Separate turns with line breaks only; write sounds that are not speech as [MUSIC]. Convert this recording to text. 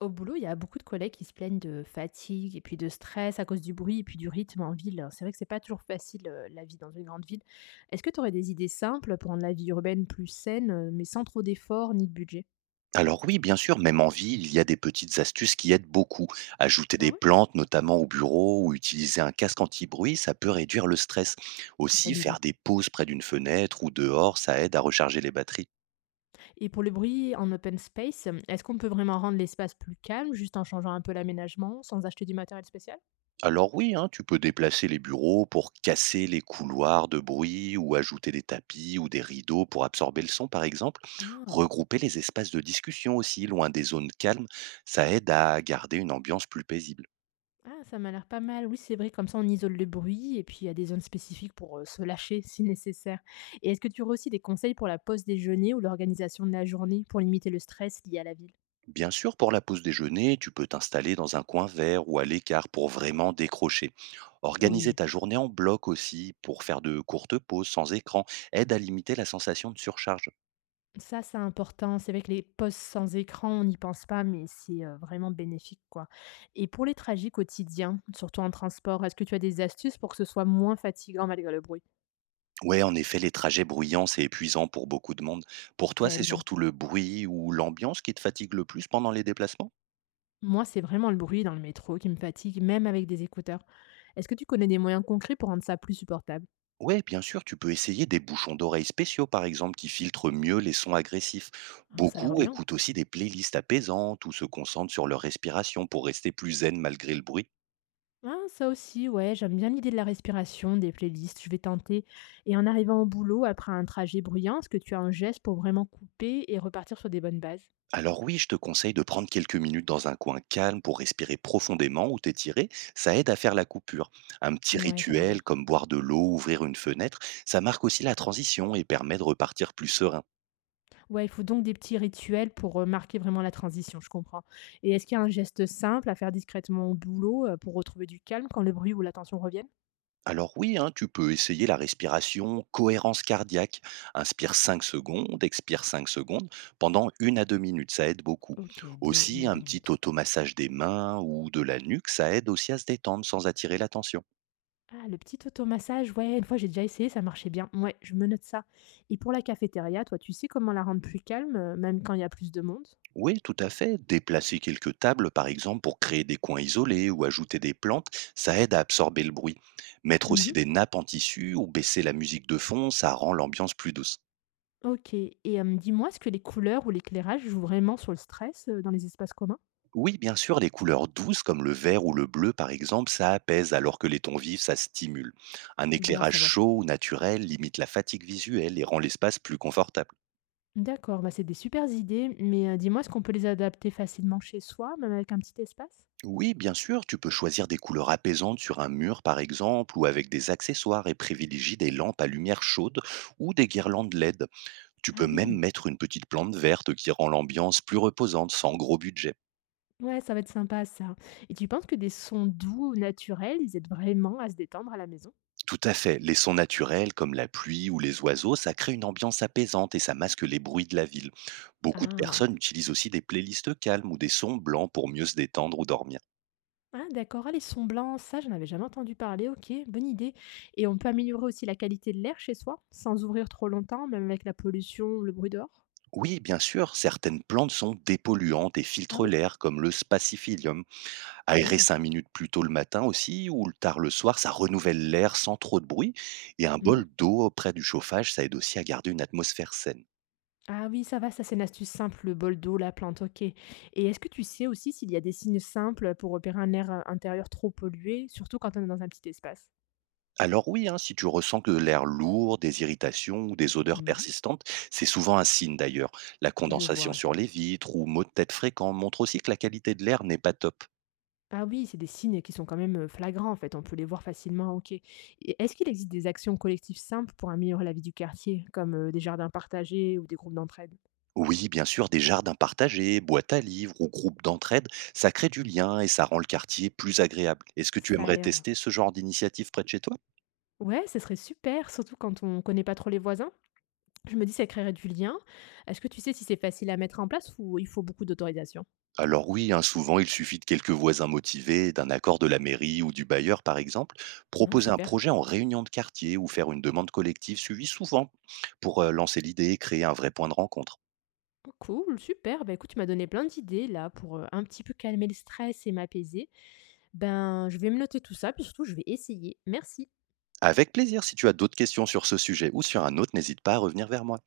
Au boulot, il y a beaucoup de collègues qui se plaignent de fatigue et puis de stress à cause du bruit et puis du rythme en ville. C'est vrai que c'est pas toujours facile, la vie dans une grande ville. Est-ce que tu aurais des idées simples pour rendre la vie urbaine plus saine, mais sans trop d'efforts ni de budget?
Alors oui, bien sûr, même en ville, il y a des petites astuces qui aident beaucoup. Ajouter
Ah
des
ouais?
plantes, notamment au bureau, ou utiliser un casque anti-bruit, ça peut réduire le stress. Aussi,
Bonne idée.
faire des pauses près d'une fenêtre ou dehors, ça aide à recharger les batteries.
Et pour le bruit en open space, est-ce qu'on peut vraiment rendre l'espace plus calme juste en changeant un peu l'aménagement sans acheter du matériel spécial?
Alors oui, hein, tu peux déplacer les bureaux pour casser les couloirs de bruit ou ajouter des tapis ou des rideaux pour absorber le son, par exemple.
Ah.
Regrouper les espaces de discussion aussi loin des zones calmes, ça aide à garder une ambiance plus paisible.
Ah, ça m'a l'air pas mal. Oui, c'est vrai, comme ça, on isole le bruit et puis il y a des zones spécifiques pour, se lâcher [LAUGHS] si nécessaire. Et est-ce que tu aurais aussi des conseils pour la pause déjeuner ou l'organisation de la journée pour limiter le stress lié à la ville?
Bien sûr, pour la pause déjeuner, tu peux t'installer dans un coin vert ou à l'écart pour vraiment décrocher. Organiser
Oui.
ta journée en bloc aussi pour faire de courtes pauses sans écran aide à limiter la sensation de surcharge.
Ça, c'est important. C'est vrai que les postes sans écran, on n'y pense pas, mais c'est vraiment bénéfique, quoi. Et pour les trajets quotidiens, surtout en transport, est-ce que tu as des astuces pour que ce soit moins fatigant malgré le bruit?
Ouais, en effet, les trajets bruyants, c'est épuisant pour beaucoup de monde. Pour toi, c'est
Tellement.
surtout le bruit ou l'ambiance qui te fatigue le plus pendant les déplacements?
Moi, c'est vraiment le bruit dans le métro qui me fatigue, même avec des écouteurs. Est-ce que tu connais des moyens concrets pour rendre ça plus supportable?
Ouais, bien sûr, tu peux essayer des bouchons d'oreilles spéciaux, par exemple, qui filtrent mieux les sons agressifs.
Ah, ça a l'air
Beaucoup
bien.
écoutent aussi des playlists apaisantes ou se concentrent sur leur respiration pour rester plus zen malgré le bruit.
Ah, ça aussi, ouais, j'aime bien l'idée de la respiration, des playlists, je vais tenter. Et en arrivant au boulot, après un trajet bruyant, est-ce que tu as un geste pour vraiment couper et repartir sur des bonnes bases?
Alors oui, je te conseille de prendre quelques minutes dans un coin calme pour respirer profondément ou t'étirer, ça aide à faire la coupure. Un petit
Ouais, ça a l'air bien.
rituel comme boire de l'eau, ouvrir une fenêtre, ça marque aussi la transition et permet de repartir plus serein.
Ouais, il faut donc des petits rituels pour, marquer vraiment la transition, je comprends. Et est-ce qu'il y a un geste simple à faire discrètement au boulot pour retrouver du calme quand le bruit ou la tension reviennent?
Alors oui, hein, tu peux essayer la respiration cohérence cardiaque. Inspire 5 secondes, expire 5 secondes pendant une à 2 minutes, ça aide beaucoup.
Ok, de une
Aussi,
à
un
deux
petit
minutes.
automassage des mains ou de la nuque, ça aide aussi à se détendre sans attirer l'attention.
Ah, le petit automassage, ouais, une fois j'ai déjà essayé, ça marchait bien. Ouais, je me note ça. Et pour la cafétéria, toi, tu sais comment la rendre plus calme, même quand il y a plus de monde?
Oui, tout à fait. Déplacer quelques tables, par exemple, pour créer des coins isolés ou ajouter des plantes, ça aide à absorber le bruit. Mettre
Mhm.
aussi des nappes en tissu ou baisser la musique de fond, ça rend l'ambiance plus douce.
Ok. Et dis-moi, est-ce que les couleurs ou l'éclairage jouent vraiment sur le stress dans les espaces communs?
Oui, bien sûr, les couleurs douces comme le vert ou le bleu, par exemple, ça apaise, alors que les tons vifs, ça stimule. Un
Bon à
éclairage
savoir.
chaud ou naturel limite la fatigue visuelle et rend l'espace plus confortable.
D'accord, bah c'est des supers idées, mais dis-moi, est-ce qu'on peut les adapter facilement chez soi, même avec un petit espace?
Oui, bien sûr, tu peux choisir des couleurs apaisantes sur un mur par exemple, ou avec des accessoires et privilégie des lampes à lumière chaude ou des guirlandes LED. Tu peux
Ah
même
oui,
mettre une petite plante verte qui rend l'ambiance plus reposante sans gros budget.
ouais, ça va être sympa ça. Et tu penses que des sons doux ou naturels, ils aident vraiment à se détendre à la maison?
Tout à fait, les sons naturels comme la pluie ou les oiseaux, ça crée une ambiance apaisante et ça masque les bruits de la ville. Beaucoup de
Ah.
personnes utilisent aussi des playlists calmes ou des sons blancs pour mieux se détendre ou dormir.
Ah d'accord, ah les sons blancs, ça j'en avais jamais entendu parler, OK, bonne idée et on peut améliorer aussi la qualité de l'air chez soi, sans ouvrir trop longtemps, même avec la pollution ou le bruit dehors?
Oui, bien sûr, certaines plantes sont dépolluantes et
Ah
filtrent
oui?
l'air, comme le spaciphilium. Aérer
Oh.
5 minutes plus tôt le matin aussi ou le tard le soir, ça renouvelle l'air sans trop de bruit et un
Mmh.
bol d'eau près du chauffage, ça aide aussi à garder une atmosphère saine.
Ah oui, ça va, ça c'est une astuce simple, le bol d'eau, la plante, OK et est-ce que tu sais aussi s'il y a des signes simples pour repérer un air, intérieur trop pollué, surtout quand on est dans un petit espace?
Alors oui, hein, si tu ressens que l'air lourd, des irritations ou des odeurs
Mmh.
persistantes, c'est souvent un signe d'ailleurs. La
Je vois,
condensation
ouais.
sur les vitres ou maux de tête fréquents montrent aussi que la qualité de l'air n'est pas top.
Ah oui, c'est des signes qui sont quand même, flagrants en fait, on peut les voir facilement, OK. Et est-ce qu'il existe des actions collectives simples pour améliorer la vie du quartier, comme, des jardins partagés ou des groupes d'entraide?
Oui, bien sûr, des jardins partagés, boîtes à livres ou groupes d'entraide, ça crée du lien et ça rend le quartier plus agréable. Est-ce que tu
Ça a
aimerais
l'air, ouais.
tester ce genre d'initiative près de chez toi?
Ouais, ce serait super, surtout quand on connaît pas trop les voisins. Je me dis ça créerait du lien. Est-ce que tu sais si c'est facile à mettre en place ou il faut beaucoup d'autorisation?
Alors oui, hein, souvent il suffit de quelques voisins motivés, d'un accord de la mairie ou du bailleur par exemple,
Ah
proposer un
super.
projet en réunion de quartier ou faire une demande collective suivie souvent pour lancer l'idée et créer un vrai point de rencontre.
Oh cool, super, bah, écoute, tu m'as donné plein d'idées là pour, un petit peu calmer le stress et m'apaiser. Ben, je vais me noter tout ça, puis surtout je vais essayer. Merci.
Avec plaisir, si tu as d'autres questions sur ce sujet ou sur un autre, n'hésite pas à revenir vers moi.